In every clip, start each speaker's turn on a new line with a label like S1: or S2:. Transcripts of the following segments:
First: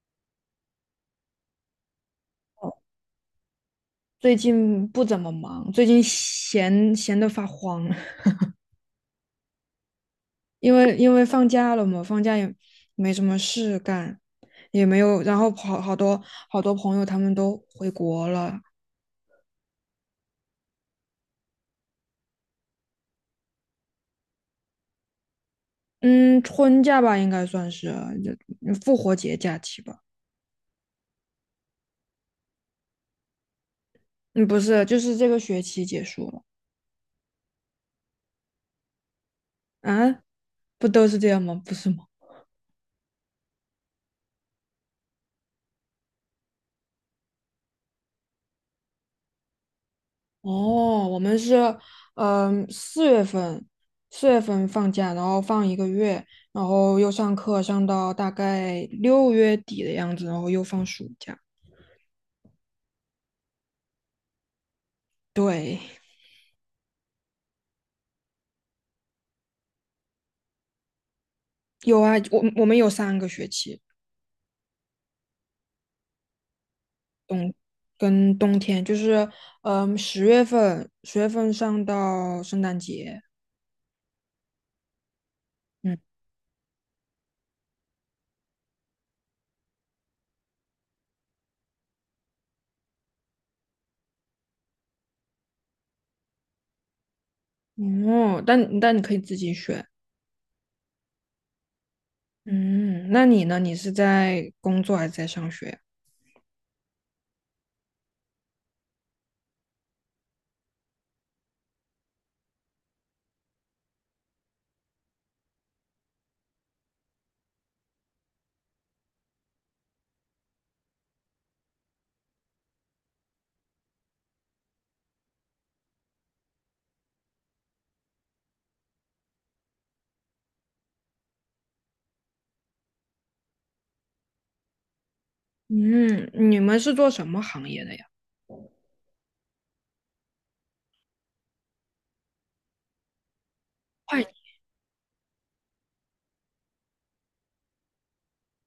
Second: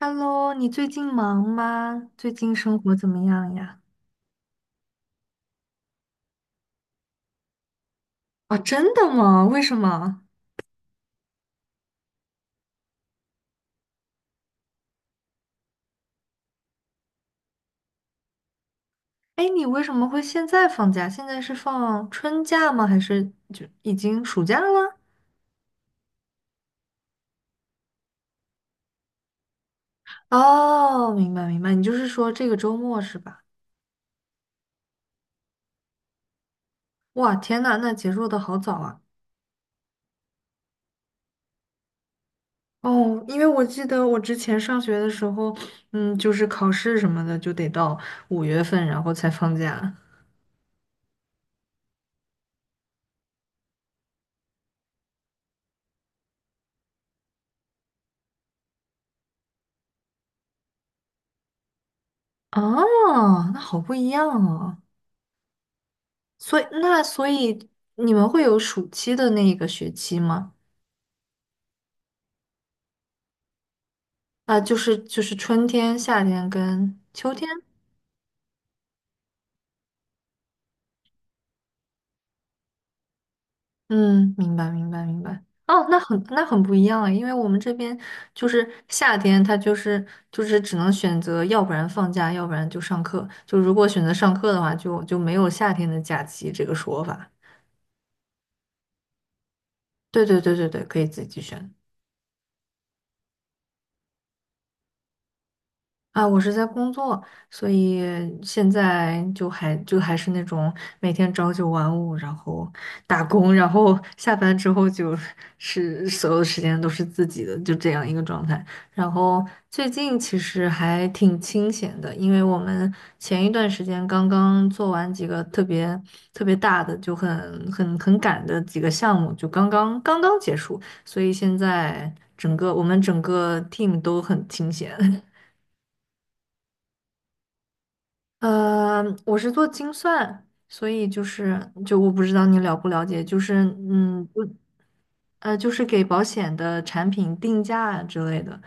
S1: Hello，你最近忙吗？最近生活怎么样呀？
S2: 最近不怎么忙，最近闲闲得发慌，
S1: 啊，真的吗？为什么？
S2: 因为放假了嘛，放假也没什么事干，也没有，然后好好多好多朋友他们都回国了。
S1: 哎，你为什么会现在放假？现在是放春假吗？还是就已经暑假了？
S2: 嗯，春假吧应该算是，就复活节假期吧。
S1: 哦，明白明白，你就是说这个周末是吧？
S2: 嗯，不是，就是这个学期结束了。
S1: 哇，天呐，那结束的好早啊！
S2: 啊，不都是这样吗？不是吗？
S1: 哦，因为我记得我之前上学的时候，就是考试什么的就得到五月份，然后才放假。
S2: 哦，我们是，四月份，四月份放假，然后放一个月，然后又上课，上到大概六月底的样子，然后又放暑假。
S1: 啊，那好不一样哦。
S2: 对，
S1: 所以你们会有暑期的那一个学期吗？
S2: 有啊，我们有三个学期。
S1: 啊，就是春天、夏天跟秋天。
S2: 跟冬天就是，十月份，十月份上到圣诞节。
S1: 嗯，明白明白明白。哦，
S2: 嗯。
S1: 那很不一样啊，因为我们这边就是夏天，它就是只能选择，要不然放假，要不然就上课。就如果选择上课的话，就没有夏天的假期这个说法。
S2: 哦，但你可以自己选。
S1: 对对对对对，可以自己选。
S2: 嗯，那你呢？你是在工作还是在上学呀？
S1: 啊，我是在工作，所以现在就还是那种每天朝九晚五，然后打工，然后下班之后就是所有的时间都是自己的，就这样一个状态。然后最近其实还挺清闲的，因为我们前一段时间刚刚做完几个特别特别大的，就很赶的几个项目，就刚刚结束，所以现在我们整个 team 都很清闲。
S2: 嗯，你们是做什么行业的呀？
S1: 我是做精算，所以就是我不知道你了不了解，就是
S2: 会计。
S1: 不就是给保险的产品定价之类的。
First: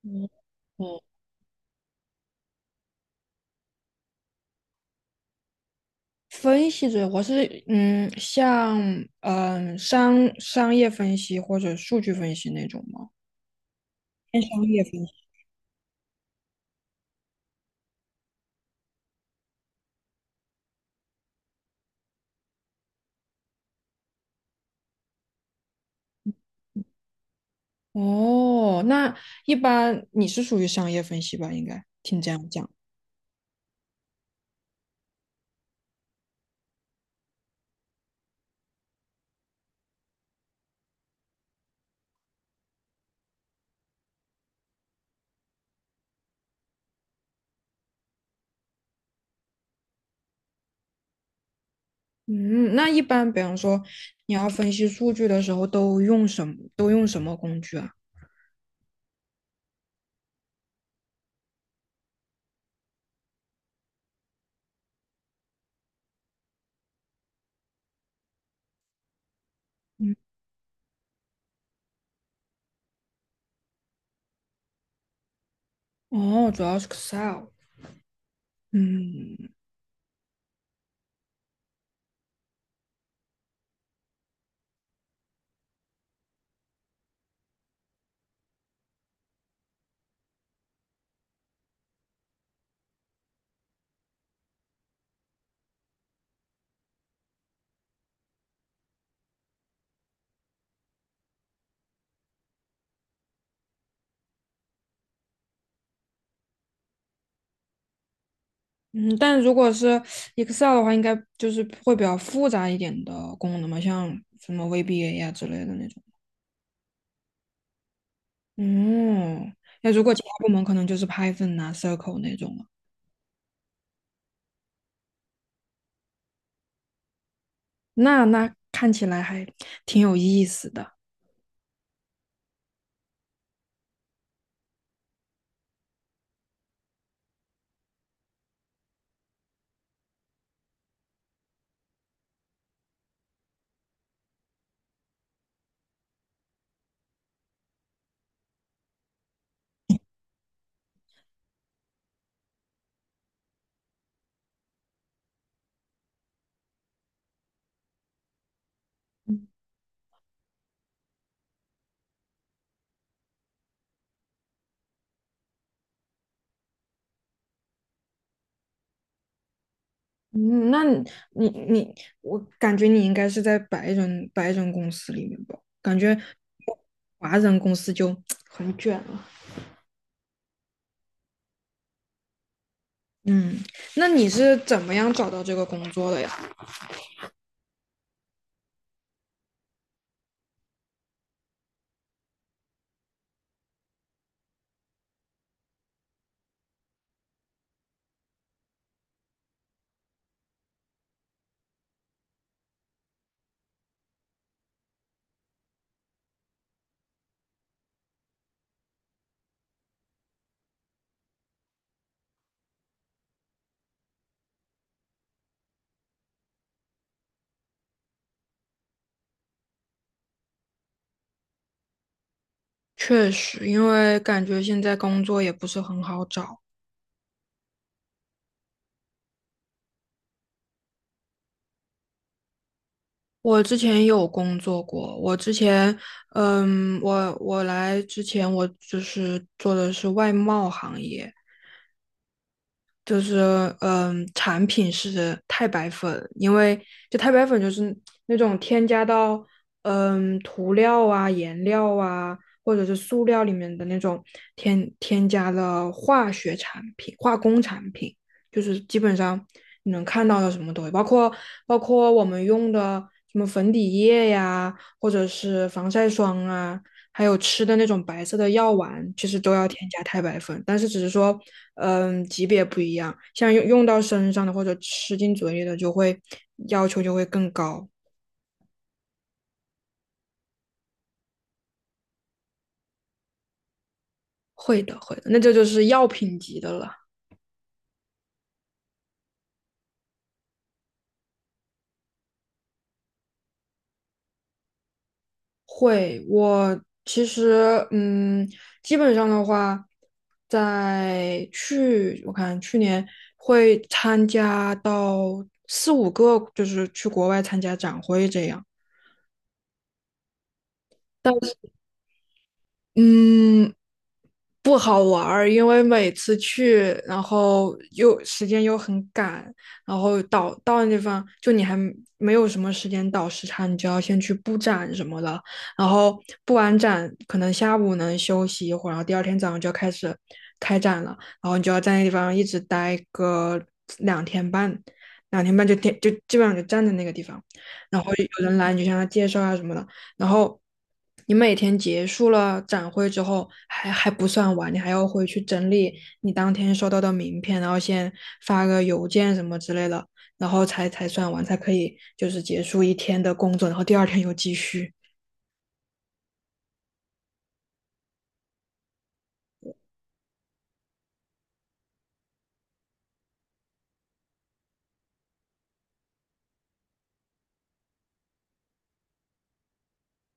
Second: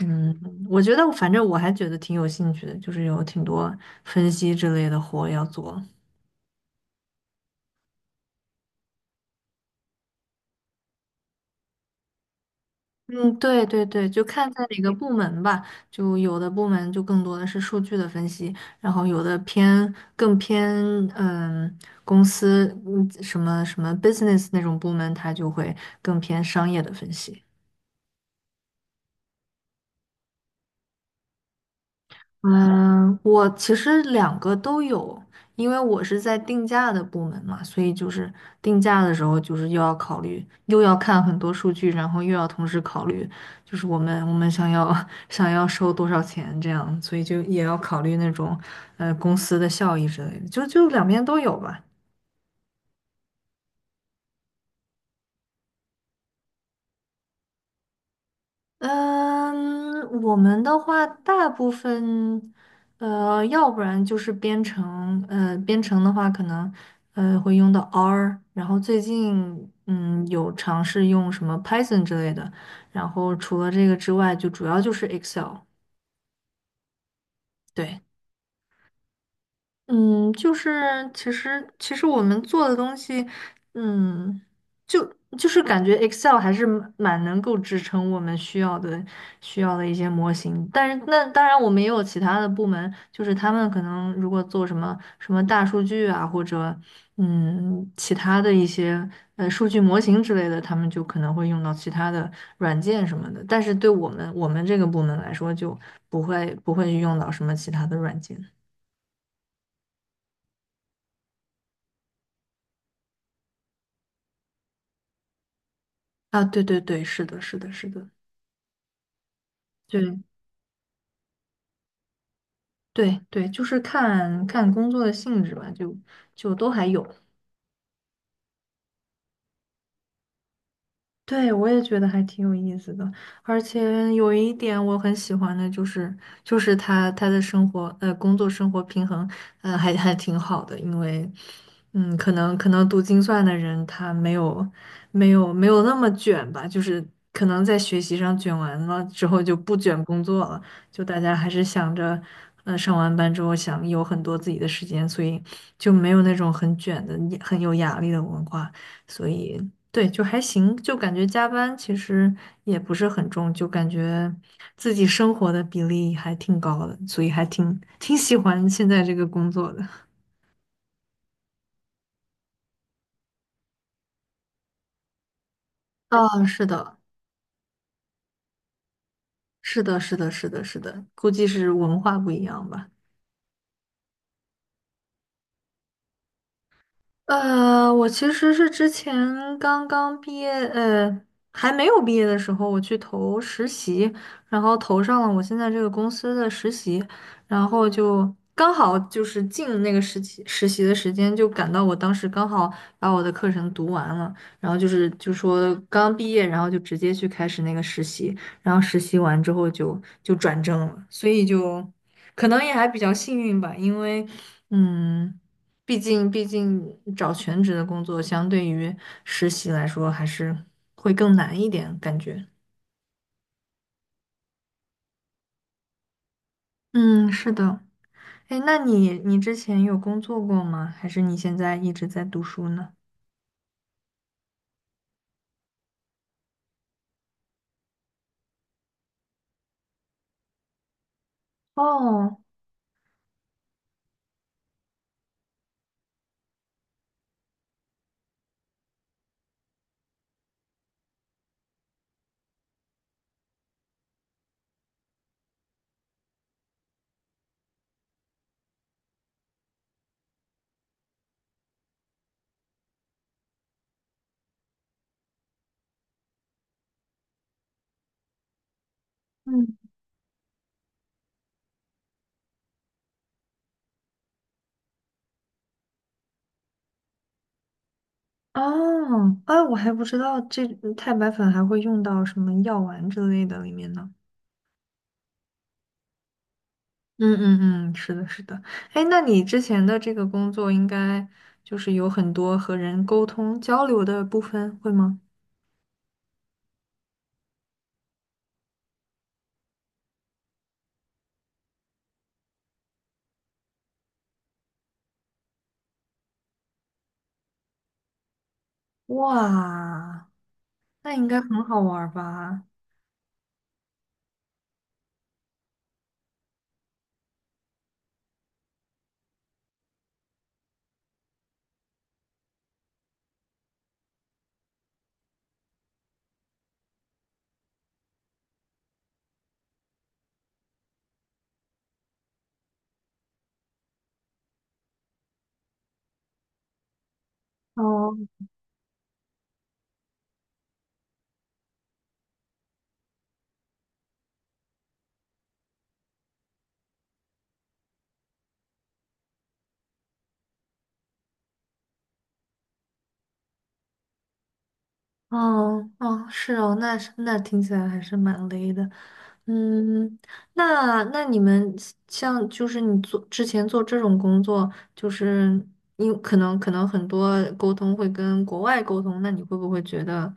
S1: 嗯，我觉
S2: 哦，
S1: 得反正我还觉得挺有兴趣的，就是有挺多分析之类的活要做。
S2: 分析者，我是，像嗯商商业分析或者数据分析那种吗？
S1: 嗯，对对对，就
S2: 偏
S1: 看
S2: 商
S1: 在哪
S2: 业
S1: 个
S2: 分
S1: 部
S2: 析。
S1: 门吧，就有的部门就更多的是数据的分析，然后有的更偏嗯公司什么什么 business 那种部门，它就会更偏商业的分析。
S2: 哦，那一般你是属于商业分析吧？应该听这样讲。
S1: 嗯，我其实两个都有，因为我是在定价的部门嘛，所以就是定价的时候，就是又要考虑，又要看很多数据，然后又要同时考虑，就是我们想要 想要收多少钱这样，所以就也要考虑那种公司的效益之类的，就两边都有吧。
S2: 嗯，那一般比方说你要分析数据的时候，都用什么工具啊？
S1: 嗯，我们的话，大部分，要不然就是编程，编程的话，可能，会用到 R，然后最近，
S2: 嗯。
S1: 有尝试用什么 Python 之类的，然后除了这个之外，就主要就是 Excel，
S2: 哦，主要是 Excel。
S1: 对。
S2: 嗯。
S1: 嗯，就是其实我们做的东西，嗯，就就是感觉 Excel 还是蛮能够支撑我们需要的一些模型。但是那当然，我们也有其他的部门，就是他们可能如果做什么什么大数据啊，或者其他的一些数据模型之类的，他们就可能会用到其他的软件什么的。但是对我们这个部门来说，就不会用到什么其他的软件。
S2: 嗯，但如果是 Excel 的话，应该就是会比较复杂一点的功能嘛，像什么 VBA 呀、之类的那种。
S1: 啊，对对对，是的，是的，是的，
S2: 嗯，那如果其
S1: 对
S2: 他部门可能就是 Python 啊、Circle 那种了。
S1: 对对，就是看看工作的性质吧，就都还有。
S2: 那那看起来还挺有意思的。
S1: 对，我也觉得还挺有意思的，而且有一点我很喜欢的就是他的生活，工作生活平衡，还挺好的，因为，可能读精算的人他没有那么卷吧，就是可能在学习上卷完了之后就不卷工作了，就大家还是想着，上完班之后想有很多自己的时间，所以就没有那种很卷的、很有压力的文化。所以对，就还行，就感觉加班其实也不是很重，就感觉自己生活的比例还挺高的，所以还挺挺喜欢现在这个工作的。
S2: 嗯，那你，我感觉你应该是在白人公司里面吧？感觉
S1: 啊，是的，
S2: 华人公司就很卷了。
S1: 是的，是的，是的，是的，估计是文化不一样吧。
S2: 嗯，那你是怎么样找到这个工作的呀？
S1: 我其实是之前刚刚毕业，还没有毕业的时候，我去投实习，然后投上了我现在这个公司的实习，然后就刚好就是进那个实习的时间，就赶到我当时刚好把我的课程读完了，然后就是就说刚毕业，然后就直接去开始那个实习，然后实习完之后就就转正了，所以就可能也还比较幸运吧，因为嗯。毕竟找全职的工作，相对于实习来说，还是会更难一点，感觉。
S2: 确实，因为感觉现在工作也不是很好找。
S1: 嗯，是的。哎，那你之前有工作过吗？还是你现在一直在读书呢？
S2: 我之前有工作过，我之前，嗯，我来之前，我就是做的是外贸行业。
S1: 哦，
S2: 就是嗯，产品是太白粉。因为就太白粉就是那种添加到涂料啊、颜料啊，或者是塑料里面的那种添加了化学产品、化工产品。就是基本上你能看到的什么东西，包括我们用的什么粉底液呀，或者是防晒霜啊，还有吃的那种白色的药丸，其实都要
S1: 嗯，
S2: 添加钛白粉，但是只是说，嗯，级别不一样，像用到身上的或者吃进嘴里的，就会要求就会更高。
S1: 哦，哎，我还不知道这太白粉还会用到什么药丸之类的里面呢。
S2: 会的，会的，那这就是药品级的了。
S1: 嗯嗯嗯，是的，是的。哎，那你之前的这个工作应该就是有很多和人沟通交流的部分，会吗？
S2: 会，我其实，基本上的话，在去我看去年会参加到四五个，就是去国外参加展会这样。
S1: 哇，那应
S2: 但
S1: 该
S2: 是。
S1: 很好玩儿吧？
S2: 嗯，不好玩儿，因为每次去，然后又时间又很赶，然后到那地方，就你还没有什么时间倒时差，你就要先去布展什么的，然后布完展可能下午能休息一会儿，然后第二天早上就要开始开展了，然后你就要在那地方一直待个两天半，两天半就天就基本上就站在那个地方，然后
S1: 哦
S2: 有人来你就向他介绍啊什么的。然后你每天结束了展会之后，还不算完，你还要回去整理你当天收到的名片，然后先发个邮件什么之类的，然后才算完，才可以就是结束一天的工作，然后第二天又继续。
S1: 哦哦，是哦，那是那听起来还是蛮累的。嗯，那你们像就是你做之前做这种工作，就是因可能可能很多沟通会跟国外沟通，那你会不会觉得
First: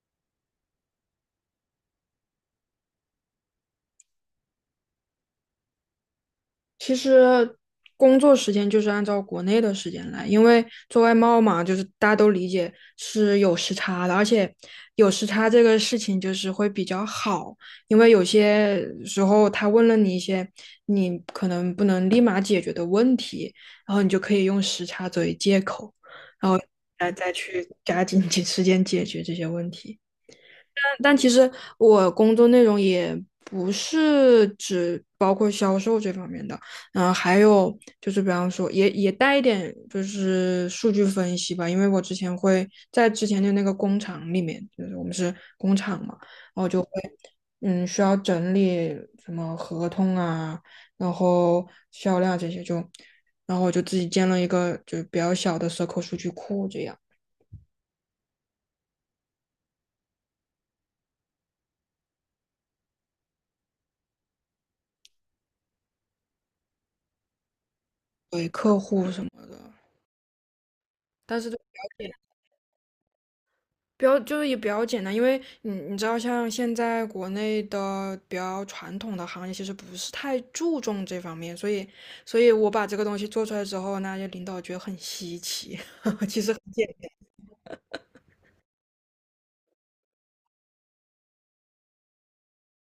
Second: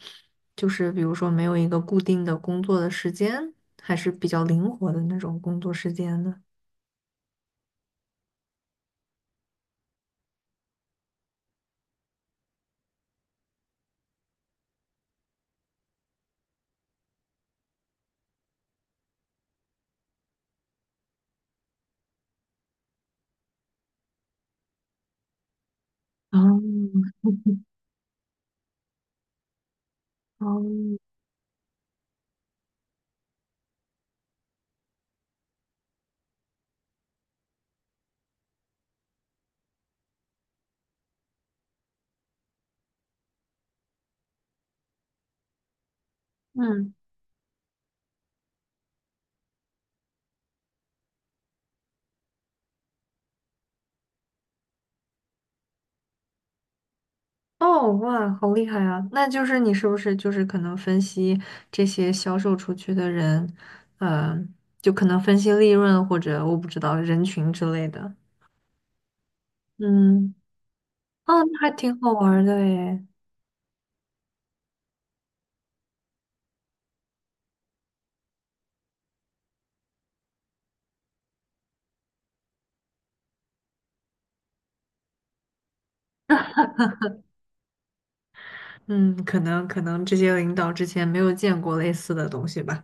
S1: 就是比如说没有一个固定的工作的时间，还是比较灵活的那种工作时间呢？
S2: 其实工作时间就是按照国内的时间来，因为做外贸嘛，就是大家都理解是有时差的，而且有时差这个事情就是会比较好，因为有些时候他问了你一些你可能不能立马解决的问题，然后你就可以用时差作为借口
S1: 哦
S2: 来再去加紧 些时间解决这些问题。
S1: 哦，
S2: 但其实我工作内容也不是只包括销售这方面的。还有就是比方说也带一点就是数据分析吧，因为我之前会在之前的那个工厂里面，就是我们是工厂嘛。
S1: 嗯，
S2: 嗯，需要整理什么合同啊，然后销量这些就，然后我就自己建了一个就是比较小的 c i l 数据库，这样
S1: 哦，哇，好厉害啊！那就是你是不是就是可能分析这些销售出去的人，呃，就可能分析利润或者我不知道人群之类的。
S2: 对客户什么的。
S1: 嗯，
S2: 但
S1: 哦，
S2: 是都
S1: 那
S2: 了
S1: 还挺好
S2: 解
S1: 玩儿的诶。
S2: 比较就是也比较简单，因为你你知道，像现在国内的比较传统的行业，其实不是太注重这方面，所以我把这个东西做出来之后，那些领导觉得很稀奇，其实很简，
S1: 嗯，可能这些领导之前没有见过类似的东西吧。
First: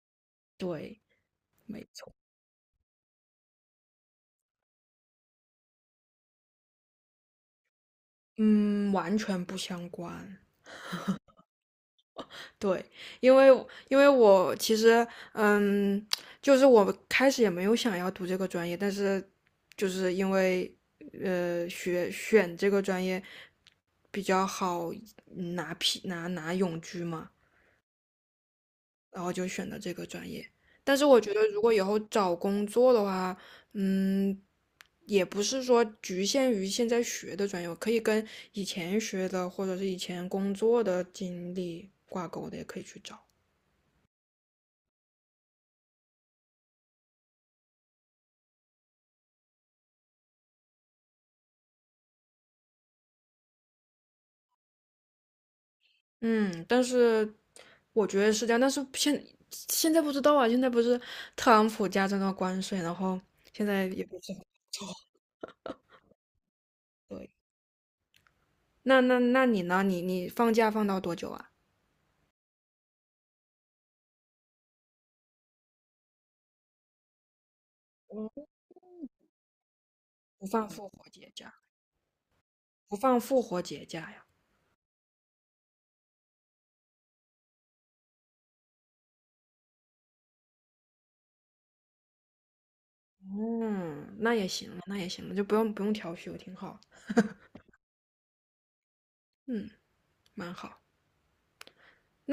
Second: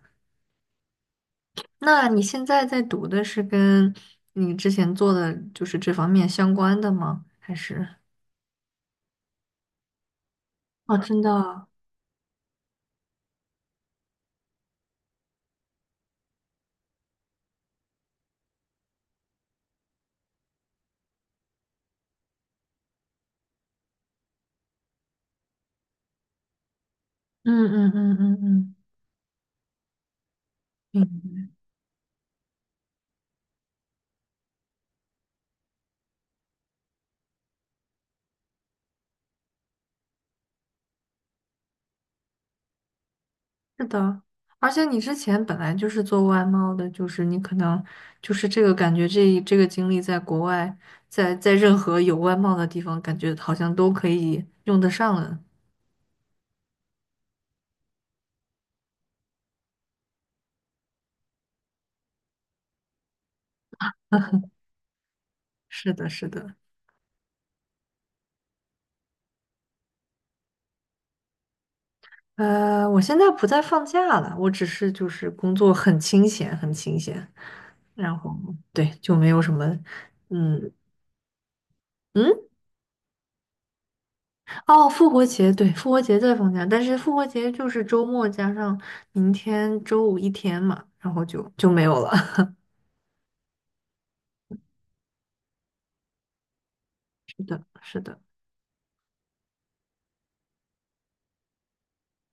S2: 对。
S1: 那你现在在读的是跟你之前做的就是这方面相关的吗？还是？
S2: 嗯，完全不相关。
S1: 哦，真的
S2: 对，因为因为我其实，嗯，就是我开始也没有想要读这个专业，但是就是因为学选这个专业比较好拿批拿拿永居嘛，
S1: 嗯嗯嗯嗯嗯嗯，
S2: 然后就选了这个专业。但
S1: 明
S2: 是我觉得
S1: 白
S2: 如果以后找工作的话，嗯，也不是说局限于现在学的专业，我可以跟以前学的或者是以前工作的经历挂钩的，也可以去找。
S1: 是的，而且你之前本来就是做外贸的，就是你可能就是这个感觉这个经历在国外，在任何有外贸的地方，感觉好像都可以用得上了。
S2: 嗯，但是我觉得是这样，但是现在不知道啊，现在不是特朗普加征了关税，然后现在也不知道。
S1: 是的，是的。
S2: 对，那你呢？你放假放到多久啊？
S1: 我现在不再放假了，我只是就是工作很清闲，很清闲，然后对，就没有什么，
S2: 不放
S1: 嗯
S2: 复活节假，
S1: 嗯，
S2: 不放复活节假呀？
S1: 哦，复活节，对，复活节在放假，但是复活节就是周末加上明天周五一天嘛，然后就就没有了。
S2: 嗯，那也行了，那也行了，就不用调休，挺好。
S1: 是的，是的。
S2: 嗯，蛮好。那。